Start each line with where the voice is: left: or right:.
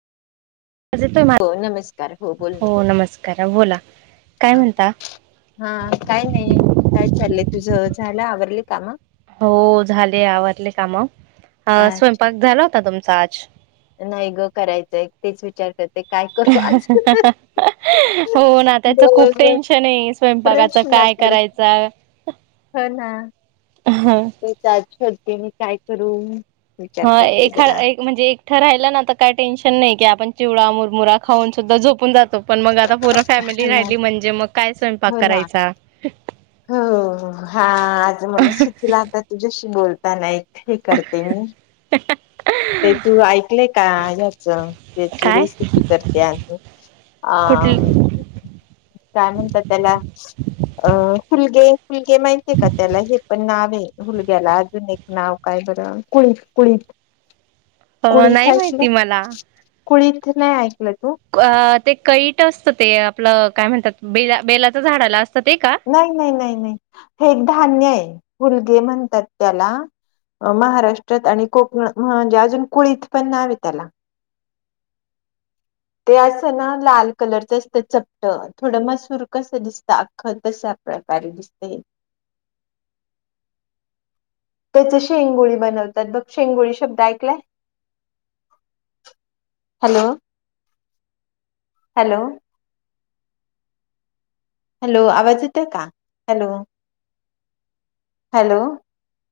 right: आवाज येतोय मा
left: हो नमस्कार हो बोल ना
right: नमस्कार बोला काय
left: हा
right: म्हणता
left: हा काय नाही काय चाललंय तुझ झाला आवरली काम
right: हो झाले आवरले काम
left: अच्छा
right: स्वयंपाक झाला होता तुमचा आज
left: नाही ग करायचंय तेच विचार करते काय करू आज
right: हो ना त्याच खूप
left: बरोबर
right: टेन्शन आहे स्वयंपाकाच काय करायचं
left: ह ना ते [unintelligible] मी काय करू. विचार
right: हा
left: करते
right: एखा
left: जरा
right: म्हणजे एकठं राहिलं ना तर काय टेन्शन नाही की पण चिवडा मुरमुरा खाऊन सुद्धा झोपून जातो पण मगं आता पूर् फॅमिली
left: हो ना
right: राहिली म्हणजे मगं काय स्वयंपाक
left: हो ना
right: करायचा.
left: हो हा आज मला सुचला आता तुझ्याशी बोलताना. हे करते मी. ते तू ऐकलयं का हच त्याची
right: काय
left: रेसिपी करत्यात. अ
right: कुठली
left: कायं म्हणतात त्याला अ हुलगे. हुलगे माहितीे का त्याला हे पणं हुलग्याला अजून एक नाव काय बरं कुळीत कुळीत
right: अ नाही माहिती मलां.
left: कुळीतं नाही ए-
right: अ ते कैट असत ते आपलं काय म्हणतात ब बेलाच झाडाला असतं. ते का
left: नाही नाही नाही नाही हे एक धान्य आहे हुलगे म्हणतात त्याला. महाराष्ट्रात आणि कोकण म्हणजे अजून कुळीत पण नाव त्याला. ते असं ना लाल कलरच असतं चपट थोडं मसूर कसं दिसतं अख्खं कसं. [unintelligible] दिसते. त्याच शेंगोळी बनवतात बघ शेंगोळी शब्द ऐकलायं. हॅलो. हॅलो. हॅलो आवाज येत का हॅलो. हॅलो.